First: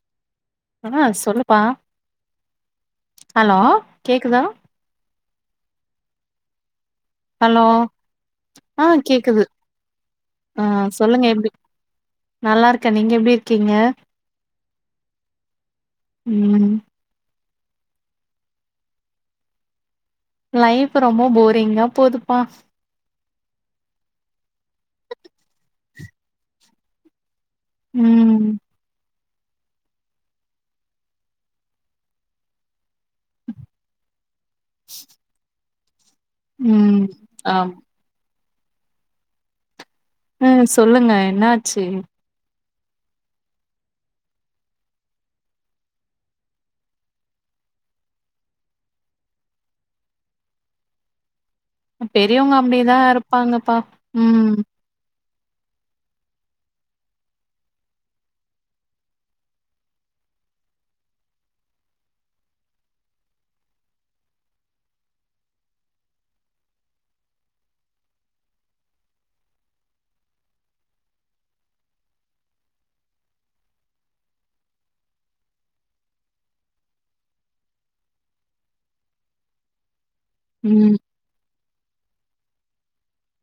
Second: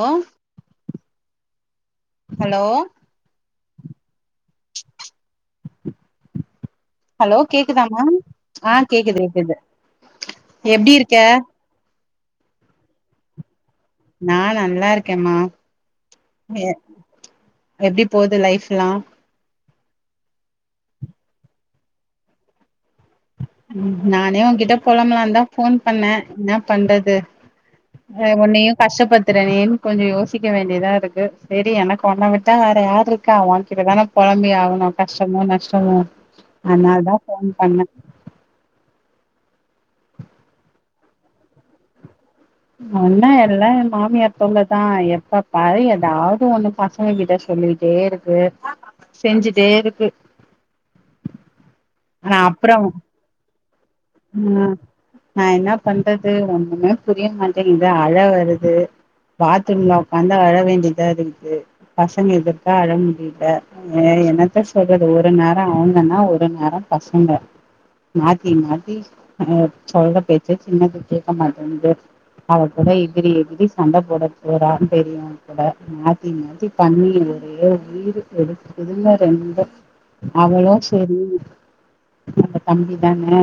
அ ஒஹ் ஆஹ் சொல்லுப்பா ஹலோ கேக்குதா ஹலோ கேக்குதாமா ஆஹ் கேக்குது குது ஆ எப்டி இருக்க சொல்லுங்க எப்டி நல்லா இருக்கே நீங்க எப்டி இருக்கீங்க நா நல்லா இருக்கேன்ம்மா மிய ம் எப்டி போது லைஃப்ல்லா லைஃப் ரொம்ப போரிங்கா போதுப்பா ம் நானே உன்கிட்ட பொலம்லான்ந்தா ஃபோன் பண்ணே என்ன பண்றது ஆ ம் உன்னயு கஷ்டப்பத் திறனேன் கொஞ்சோ யோசிக்க வேண்டியதா இருக்கு செரி எனக்கு ஒண்ண விட்டா வேற யார் இருக்கா உன்கிட்டதானேப் குழம்பி ஆவணு கஷ்டமோ நஷ்ட ஆ [unintelligible] ம் அனால் தா ஃபோன் ஆம் பண்ண ம் சொல்லுங்க என்ன ஆச்சு ஒண்ண எல்லா என் மாமியார் தொள்ளதா எப்ப பாரு ஏதாவது ஒண்ணு பசங்க கிட்ட சொல்லிட்டே இருக்கு செஞ்சுட்டே இருக்கு ஆ ஆனா பெரியவங்க அப்புறம் அப்படிதா இருப்பாங்கப்பா உம் ஆ நா என்ன பண்றது ஒண்ணுமே புரிய மாட்டேங்குது அழ வருது பாத்ரூம்ல உக்காந்து அழ வேண்டியதா இருக்குது பசங்க எதுற்கா அழ முடியல ஏ என்னத்த சொல்றது ஒரு நேரோ அவங்கன்னா ஒரு நேரம் பசங்க மாத்தி மாத் பீஸ் அ சொல்ற பேச்சே சின்னது கேக்க மாட்டேன்து அவ கூட எதிரி எதிரி சண்ட போட போறான்னு தெரியு கூட மாத்தி மாத்தி பண்ணி ஒரே உயிர் எடுத்துக்குதுங்க ரெண்டு அவளு ம் செரி [unintelligible] அந்த தம்பி தானே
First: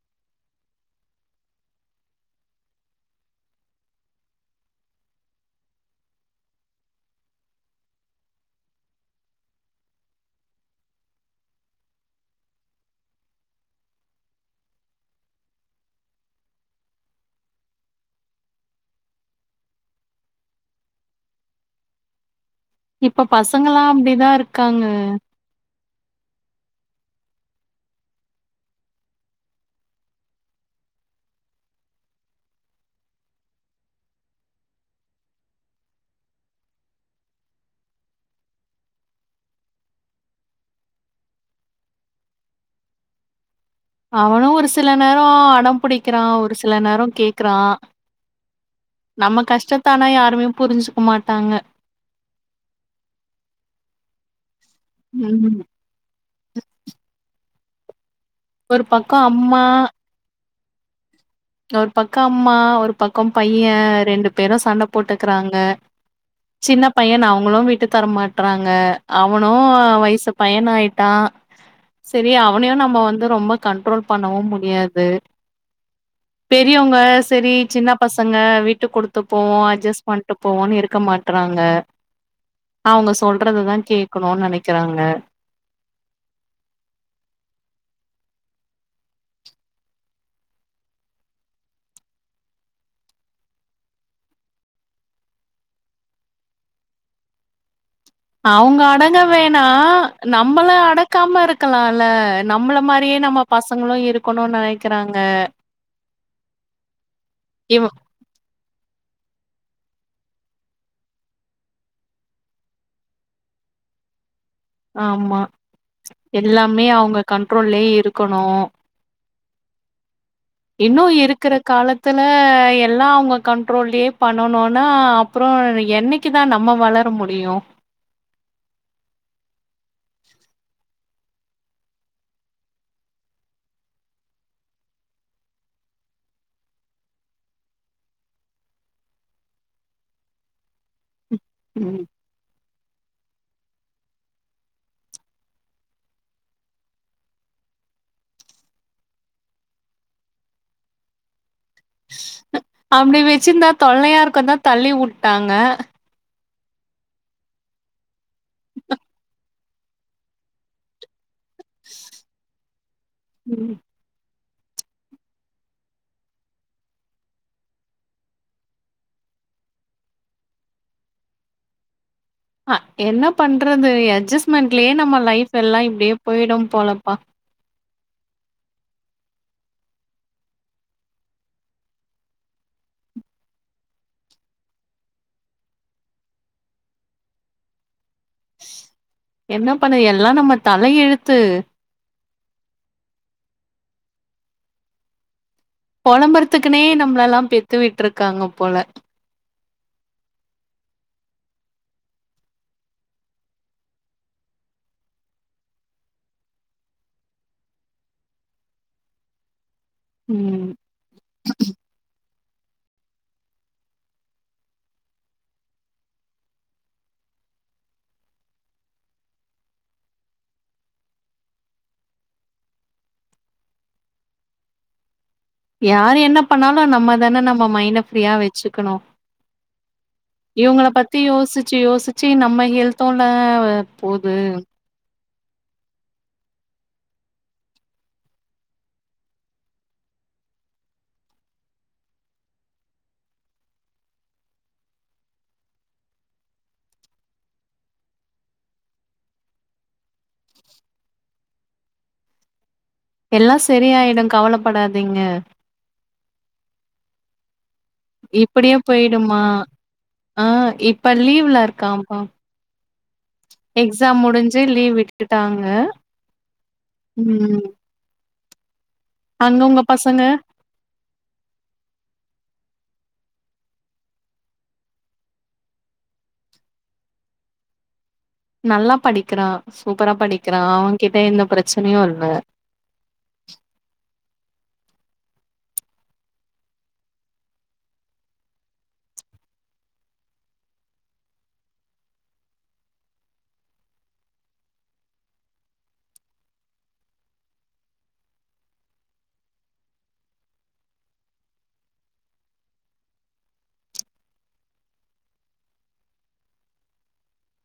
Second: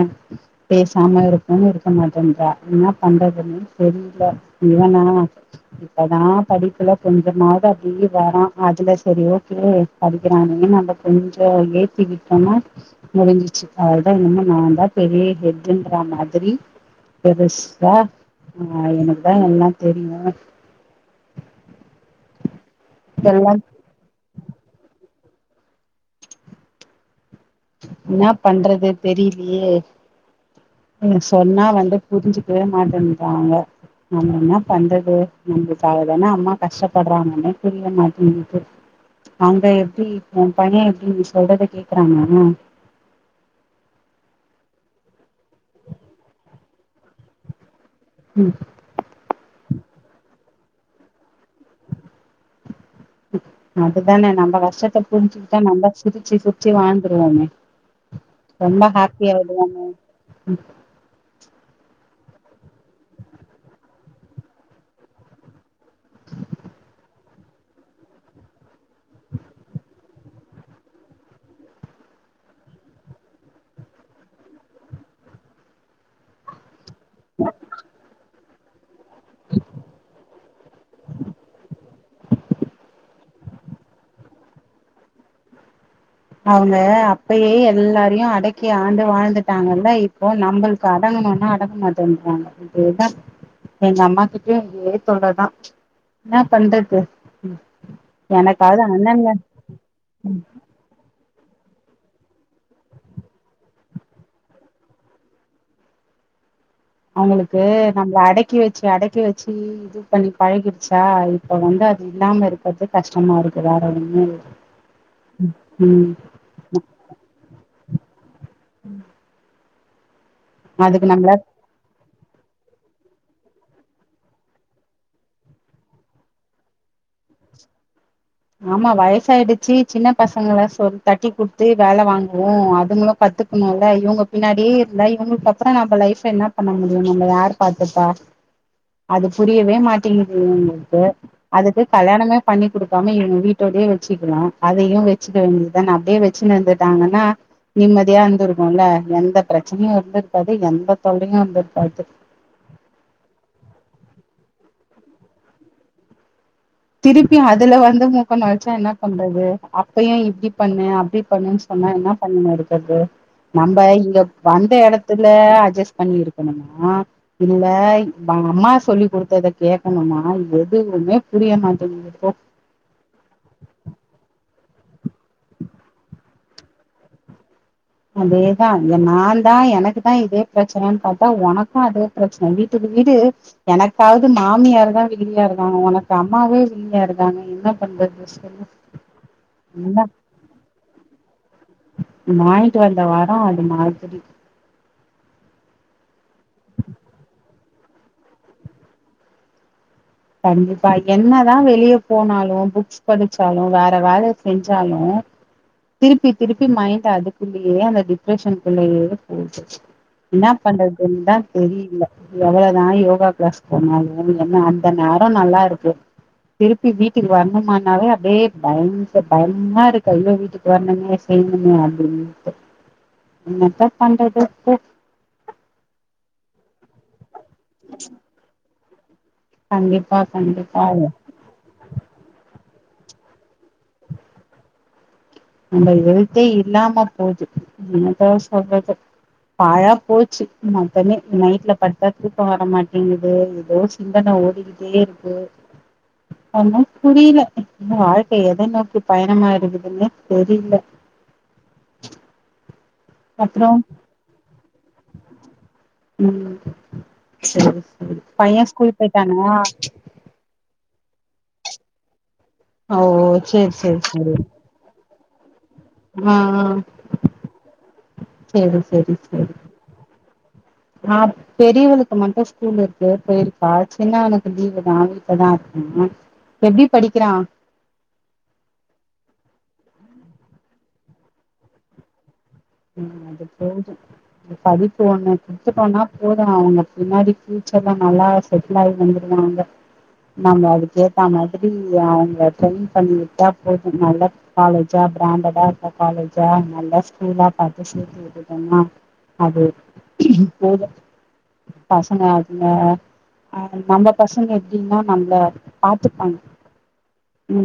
பேசாம இருக்கும்னு இருக்க மாட்டேன்றா என்னா பண்றதுன்னு தெரியில இவனா இப்பதா படிப்புல கொஞ்சமாவது அப்டியே வரா அதுல செரி ஓகே படிக்கிறானே நம்ம கொஞ்சோ ஏத்திக்கிட்டோனா முடிஞ்சிச்சி அவ்ளதா இனிமே நா தாப் பெரிய ஹெட்டுன்ற மாதிரி பெருசா ஆ எனக்குதா எல்லா தெரியு இப்ப எல்லா பசங்கலா அப்டிதா இருக்காங்க என்ன பண்றது தெரிலியே உ சொன்னா வந்து புரிஞ்சுக்கவே மாட்டேன்றாங்க நம்ம என்ன பண்றது நம்மளுக்காக தானே அம்மா கஷ்டப்படுறாங்கன்னே புரிய மாட்டேங்குது அங்க எப்டி உன் பைய எப்டி நீ சொல்றத கேக்குறானா உம் அவனு ஒரு சில நேரோ அடம் பிடிக்கிறா ஒரு சில நேரோ கேக்குறா ம் நம்ம கஷ்டத்த ஆன யாருமேப் புரிஞ்சுக்குமாட் அதுதானே நம்ப கஷ்டத்த ம் புரிஞ்சுக்கிட்டா நம்ப சிரிச்சி சுச்சி வாழ்ந்துருவோமே ரொம்ப ஒரு ஹாப்பி பக்கம் அம்மா ஆயிடுவோமே ம் ஒரு பக்கம் அம்மா ஒரு பக்கம் பையன் ரெண்டு பேரும் சண்ட போட்டுக்குறாங்க சின்ன பையன்னு அவங்களு வீட்டு தரமாட்றாங்க அவனு அ வய்சப் பயனாயிட்டா சரி அவனையு நம்ம வந்து ரொம்ப கண்ட்ரோல் பண்ணவு முடியாது ஈ அவுங்க சரி சின்ன பசங்க விட் ட்டுகொடுத் த்துப்போவோ அட்ஜஸ் பண்ட்டு போவோனு இருக்க மாட்றாங்க அவங்க சொல்றதுதா கேக்கணு நெனைக் கெறாங்க அவுங்க அப்பையே எல்லாரையோ அடக்கி ஆண்டு வாழ்ந்துட்டாங்கல்ல இப்போ நம்மளுக்கு அடங்கணும்னா அடங்க மாட்டேன்றாங்க அப்படியேதா எங்க அம்மாக்கிட்ட இதே தொல்ல தா என்ன பண்றது அவுங்க எனக்காவது அடங்க அண்ணங்க வேணா நம்மள அடக்காம இருக்க கக்கலாம்ல்ல நம்மள மாரியே நம்ம பசங்களு இருக்கணோ நெனக்கிறாங்க அவுங்களுக்கு நம்மள அடக்கி வெச்சு அடக்கி வெச்சு சி இது பண்ணி பழகிடுச்சா இப்ப வந்து அது இல்லாம இருக்கறது கஷ்டமா இருக்கு வேற ஒண்ணோ இல்ல ஆமா எல்லாமே அவுங்க கண்ட்ரோல்லய இருக்கணோ அதுக்கு இன்னும் நம்மள இருக்கிற காலத் த்துல எல்லாம் அவுங்க கண்ட்ரோல்லயே பண்ணனும்னா அப்புறோ என்னைக்கு தா நம்ம வளர முடியோ ஆமா வயசாயிடுச்சு சின்ன பசங்கல சொ தட்டி குடுத்து வேல வாங்குவோ அதுங்களு கத்துக்கணோல இவுங்க பின்னாடியே இல்ல இவுங்குளுக்கு அப்புறோ நம்ம லைஃப்ல என்ன பண்ண முடியோ நம்ம யாரு பாத்தப்பா அது புரியவே மாட்டேங்கிது இவுங்குளுக்கு அதுக்கு ம் கல்யாணமே பண்ணி குடுக் இவுங்க வீட்டோடயே வெச்சுக்கனோ அதையு வெச்சுக்க வேண்டியது தான அப்படியே வெச்சுனு இருந்துதாங்கனா நிம்மதியா இருந்திருக்கும்ல எந்த பிரச்சனையோ இருந்திருக்காது எந்த தொல்லையோ இருந்திருக்காது அப்படி வெச்சிருந்தா தொல்லையா இருக்குந்தா தள்ளி வுட்டாங்க திருப்பி அதுல வந்து மூக்க நொழச்சா என்ன பண்றது அப்பயோ இப்டி பண்ணு அப்டி பனு சொன்னா என்ன பண்ண இருக்கிறது ம் நம்ம இங்கப் வந்த எடத்துல அட்ஜஸ்ட் பண்ணி இருக்கணுமா இல்ல அம்மா சொல்லி் குடுத்தத கேக்கணுமா எதுவுமே புரிய மாட்டங்கங்குது போ அ என்ன பண்றது எட்ஜஸ்ட்மெண்ட்லயே நம்ம லைஃப் எல்லா இப்டியே போயிடும் போலப்பா அதேதா நா தா எனக்குதா இதே பிரச்சனைன்னு பார்த்தா உனக்கோ அதே பிரச்சன வீட்டுக்கு வீடு எனக்காவது மாமியாரு தா வில்லியா இருக்காங்க உனக்கு அம்மாவே வில்லியா இருக்காங்க என்ன பண்றது சொல்லு என்ன பண்ண எல்லா நம்ம தல எழுத்து வாங்கிட்டு வந்த வரோ அது மாதிரி பொலம்புறதுக்குனே நம்மளல்லா பெத்து விட்ருக்காங்க போல கண்டிப்பா என்னதா வெளியே போனாலோ புக்ஸ் படிச்சாலோ வேற வேல செஞ்சாலோ திருப்பி திருப்பி மைண்ட் அதுக்குள்ளயே அந்த டிப்ரஷனுக்குள்ளயே போது என்ன ம் பண்றதுன்னுதா தெரியுல எவ்வளவுதா யோகா க்ளாஸ் போனாலோ என்ன அந்த நேர நல்லா இருக்கு திருப்பி வீட்டுக்கு வரணுமனாவே அப்டியே பய பயமா இருக்கு ஐயோ வீட்டுக்கு வரணுமே செய்யணுமே அப்டின்னுட்டு என்னத்த பண்றது போ யாரு என்ன பண்ணாலு நம்ம தான நம்ம மைண்ட ஃப்ரீயா வச்சு க்கணு கண்டிப்பா கண்டிப்பா இவங்கள பத்தி யோசிச்சு யோசிச்சு நம்ம ஹெல்த் பத்தோல போது நம்ம எழுத்தே இல்லாம போது என்னதா சொல்றது பாழா போச்சு மொத்தமே நைட்ல படுத்தா தூக்க வர மாட்டேங்குது ஏதோ சிந்தன ஓடிக்கிட்டே இருக்கு ஒன்னு புரியல இந்த வாழ்க்கை எத நோக்கி பயணமா இருக்குதுன்னே தெரில எல்லா செரியாயிடு கவல படாதீங்க செரி இப்படியே போய்டுமா ஆ இப் இப்ப லீவ்ல இருக்காம்ப்பா ஓ சேரி சேரி சேரி ட்டாங்க ஆஆ சேரி சேரி சேரி அங்க உங்க பசங்க ஆஹ் பெரியவளுக்கு மட்டு ஸ்கூல் இரு க்கு போயிருக்கா சின்ன உனக்கு லீவு தா வீட்லதா இருக்கா எப்டி படிக்கிறான் நல்லா படிக்கிறா சூப்பரா படிக்கிறா அவன் கிட்ட எந்த பிரச்சனையு இல்ல ம் அது போது படிப்பு ஒண்ணு குடுத்துட்டோம்னா போதும் அவங்க பின்னாடி பிஃயூச்சர்ல நல்லா செட்டில் ஆகி வந்துருவாங்க நம்ம அதுக்கேத்தா மாதிரி அவங்க ட்ரென்ங் பண்ணிக்கிட்டா போதும் நல்ல காலேஜா பிராண்டடா இருக்க காலேஜா நல்ல ஸ்கூலா பாத்து சேத்து விட்டுடோம்னா அது போதும் பசங்க அதுல நம்ம பசங்க எப்டின்னா நம்ள பாத்துப்பாங்க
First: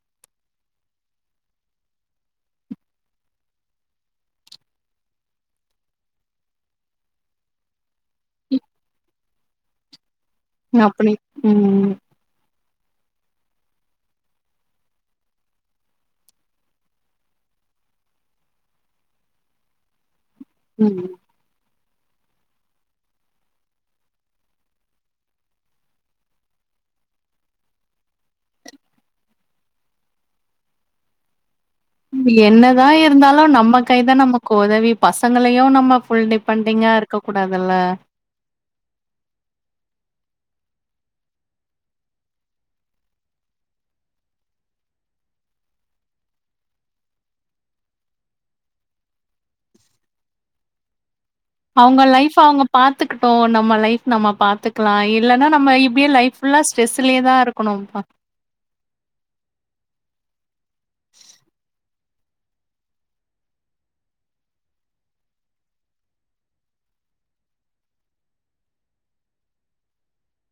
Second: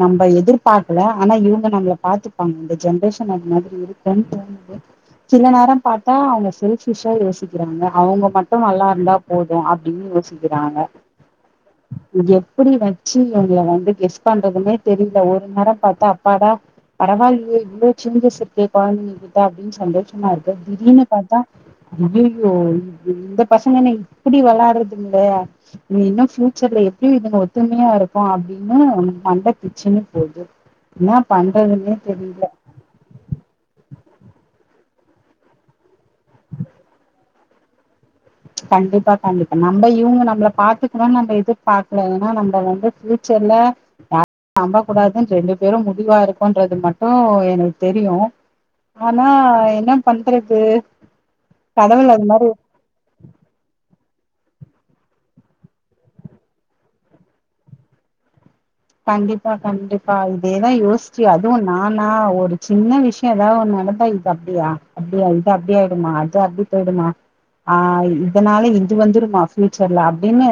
நம்ம எதிர்பார்கல ஆனா இவங்க நம்மள பாத்தப்பாங்க இந்த ஜென்ரேஷன் அது மாதிரி இருக்கும்னு தோணுது சில நேரம் பார்த்தா அவங்க செல்பிஷா யோசிக்கிறாங்க அவங்க மட்டு நல்லா இருந்தா போதும் அப்படின்னு யோசிக்கங் அப்டி ம்ம் எப்டி வச்சி இவங்கள வந்து கெஸ் பண்றதுமே தெரில ஒரு நேர பாத்தா அப்பாடா பரவாலியே இவ்ளோ சேஞ்சஸ் இருக்கே குழந்தைங்க கிட்ட அப்டினு சந்தோ மாருக்கு திடீர்னு ம் பாத்த அய்யயோ இந்த பசங்கென்ன இப்டி வெளாட்றதுங்களே நீ இன்னு பிஃபியூச்சர்ல எப்டிய இதுங்க ஒத்துமையா இருக்கு அப்டின்னு மண்ட பிச்சன்னு போகுது ஏன்னா பண் என்னதா இருந்தாலு நம்ம கை தா நம்மக் உதவி பசங்களையு நம்ம ஃபுல் டிபெண்டிங்கா இருக்க கூடாதுல்ல கண்டிப்பா கண்டிப்பா நம்ம இவங்க நம்மள பாத்துக்கணும்னு நம்ம எதிர்பாக்கல ஏன்னா நம்ம வந்து ஃபியூச்சர்ல யா நம்ப கூடாதுன்னு ரெண்டு பேரு முடிவா இருக்கோம்ன்றது மட்டும் எனக்கு தெரியு ஆனா என்ன பண்றது அவங்க கடவுள் அது லைஃப்ப மாரி அவங்க பாத்து த்துக்கிட்டோ நம்மள லைப் நம்ம பாத்துக்கலா இல்ன்னா நம்ம இப்டியே லைஃப்ல்லா ஸ்ட்ரெஸ்லயே தா இருக்கணும்ப்பா கண்டிப்பா கண்டிப்பா இதேதா யோசிச்சு அதுவு நானா ஒரு சின்ன விஷயம் ஏதாவது நடந்தா இது அப்டியா அப்டியா இது அப்டியயிடுமா அது அப்டி போயி்டமா ஆ இதனால இது வந்துருமா ஃபியயூச்சர்ல அப்டின்னு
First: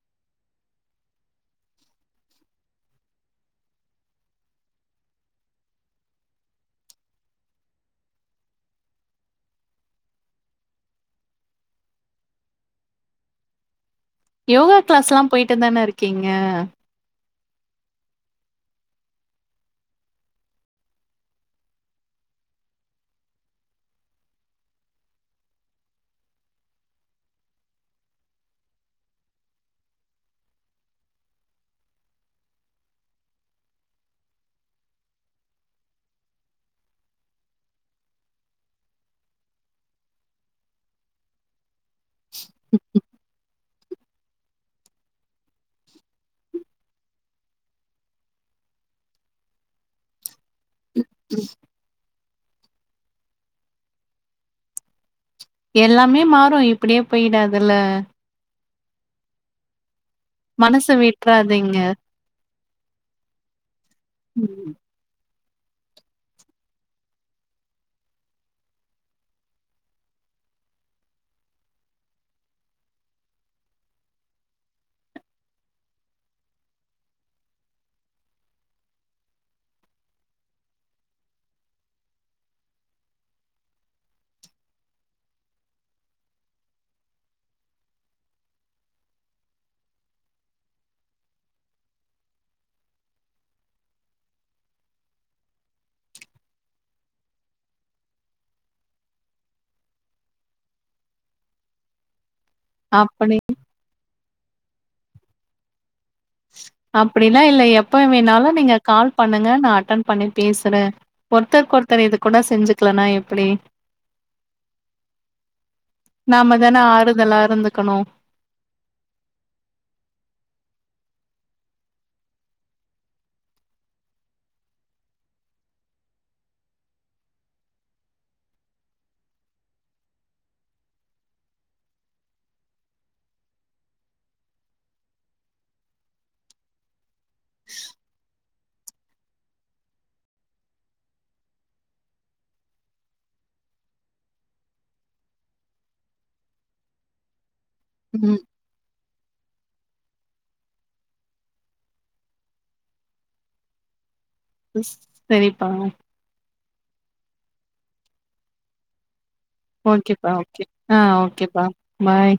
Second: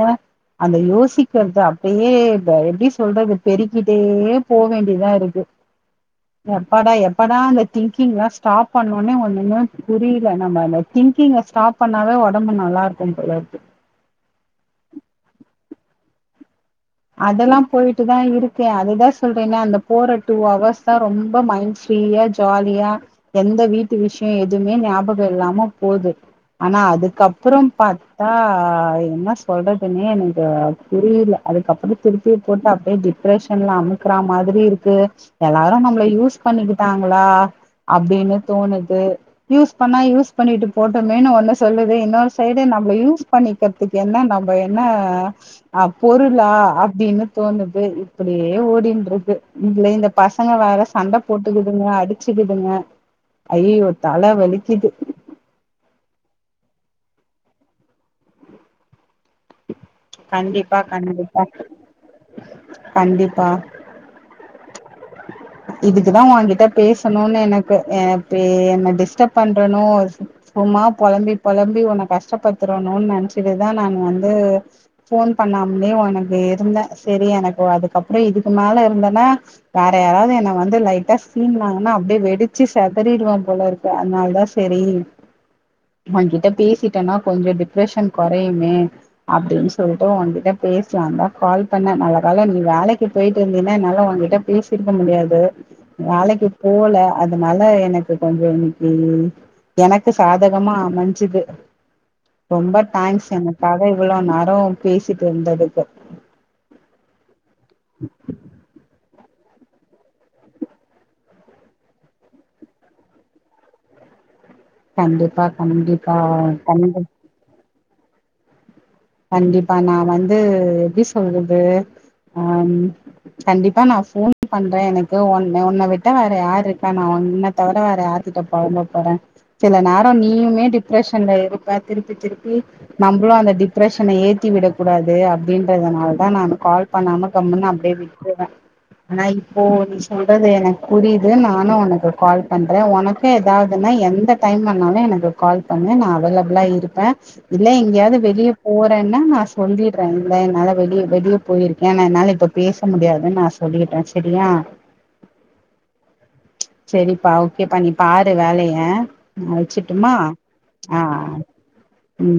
அந்த யோசிக்கிறது அப்டியே எப்டி சொ சொல்றது பெருக்கிட்டே போ வேண்டியதா இருக்கு எப்பாடா எப்படா அந்த திங்கிங் லா ஸ்டாப் பண்ணுனே ஒண்ணுமே புரில நம்ம அந்த திங்கிங்க ஸ்டாப் பண்ணாவே உடம்பு நல்லா இருக்கு போலருக்கு யோகா கிளாஸ் லா போயிட்டு தான இருக்கீங்க அதெல்லா போயிட்டு தா இருக்கே அதுதா சொல்றேனே அந்த போற டூ அவஹவர்ஸ் தா ரொம்ப மைண்ட் ஃப்ரீயா ஜாலியா எந்த வீட்டு விஷய எதுமே ஞாபகம் இல்லாம போகுது ஆனா அதுக்கப்பற பாத்தா என்ன சொல்றதுன்னே எனக்கு புரியல அது அதுக்கப்பற திருப்பி போட்டு அப்டியே டிப்ரஷன்ல அமுக்கற மாதிரி இருக்கு எல்லாரு நம்மள யூஸ் பண்ணிக்கிட்டாங்களா அப்டின்னு தோணுது யூஸ் பண்ணா யூஸ் பண்ணிட்டு போட்டோமேன்னு ஒன்னு சொல்லுது இன்னொ சைடு நம்மள யூஸ் பண்ணிக்க றதுக்கு என்ன நம்ப என்ன அ பொரு ளா அப்டின்னு தோணுது இப்டியே ஓடின்ட்ருக்கு இதுலயே இந்த பசங்க வேற சண்ட போட்டுக்குதுங்க அடி ச்சிக்கிதுங்க ஐயையோ தல வலிக்கிது எல்லாமே மாறு இப்டியே போய்டாதுல்ல கண்டிப்பா மனசு கண்டிப்பா விட்றாதீங்க. கண்டிப்பா ம். இதுக்குதா ஓங்கிட்ட பேசணுனு எனக்கு ஏ பி என்ன டிஸ்டர்ப பண்றனோ சும் சும்மா பொழம்பி பொழம்பி ஒன்ன கஷ்டப்படுத்துறனோன் நெனச்சிட்டுதா நா வந்து ஃபோன் பண்ணாம்லே ஒனக்கு இருந்த சேரி எனக்கு அதுக்கப்றோ இதுக்கு மேல இருந்தன்னா வேற யாராவ்து எனக் வந்து லைட்டா சீண்டுனாங்கனா அப்டியே வெடிச்சி செதறிருவ போல இருக்கு அத்னாலதா செரி ஓங்கிட்ட பேசிட்டன்னா கொஞ்சொ டிப்ரஷன் கொறையுமே அப்டின் சொல்ட்டு ஒங்கிட்ட பேசலான்தா கால் பண்ண நல்ல காலொ நீ வேலைக்கி போயிட்டு இருந்தீன என்னால ஓங்ககிட்ட பேசிர்க்க முடியாது து வேலக்கி போல அதுனால எனக்கு கொஞ்சொ இன்னக்கி எனக்கு சாதகமா அமஞ்சிது ரொம்ப தேங்க்ஸ் அப்படி எனக்காக இவ்ளோ நேரொ பேசிட் ருந்ததுக்கு அப்டிலா இல்ல எப்ப வேணாலு நீங்க கால் பண்ணுங்க நா அட்டன் பண்ணி பேசுற ஒருத்தருக்கொருத்தர் இது கூட செஞ்சுக்கலனா எப்டி கண்டிப்பா கண்டிப்பா கண்டி க்கணு கண்டிப்பா நா வந்து எப்டி சொல்றது ஆ கண்டிப்பா நா ஃபோன் பண்றே எனக்கு ஒன் அ ஒன்ன விட்டா வேற யாருக்கா நா ஒன்ன தவர வேற யார்கிட்ட பொழம்ப போற சில நேரொ நீயுமே டிப்ரெஷன்ல இருப்ப திருப்பி திருப்பி நம்பளு அந்த டிப் ப்ரெஷன ஏத்தி விடக் கூடாது அப்டின்றதனாலதா நா கால் பண்ணாம கம்முன்னு அப்டியே விட்றுவ ஆனா இப்போ நீ சொல்றது எனக்கு புரியுது நானு ஒனக்கு கால் பண்ற ஒனக்கு ஏதாவ்துன்னா எந்த டைம்லனாலு எனக்கு கால் பண்ணு நா அவைலபுளா இருப்ப இல்ல எங்கயாவ்து ம். வெளிய போறேன்னா நா சொல்லிட்ற இல்ல என்னால வெளிய வெளிய போயிருக்கே நா என்னால இப்ப பேச முடியாதுன் நா சொல்லிட்ற ஸ் செரிப்பா செரிப்பா ஓக்கேப்பா நீ பாரு வேலைய நா வச்சுட்டுமா ஓக்கேப்பா ஓக்கே ஆ ஓக்கேப்பா பாய்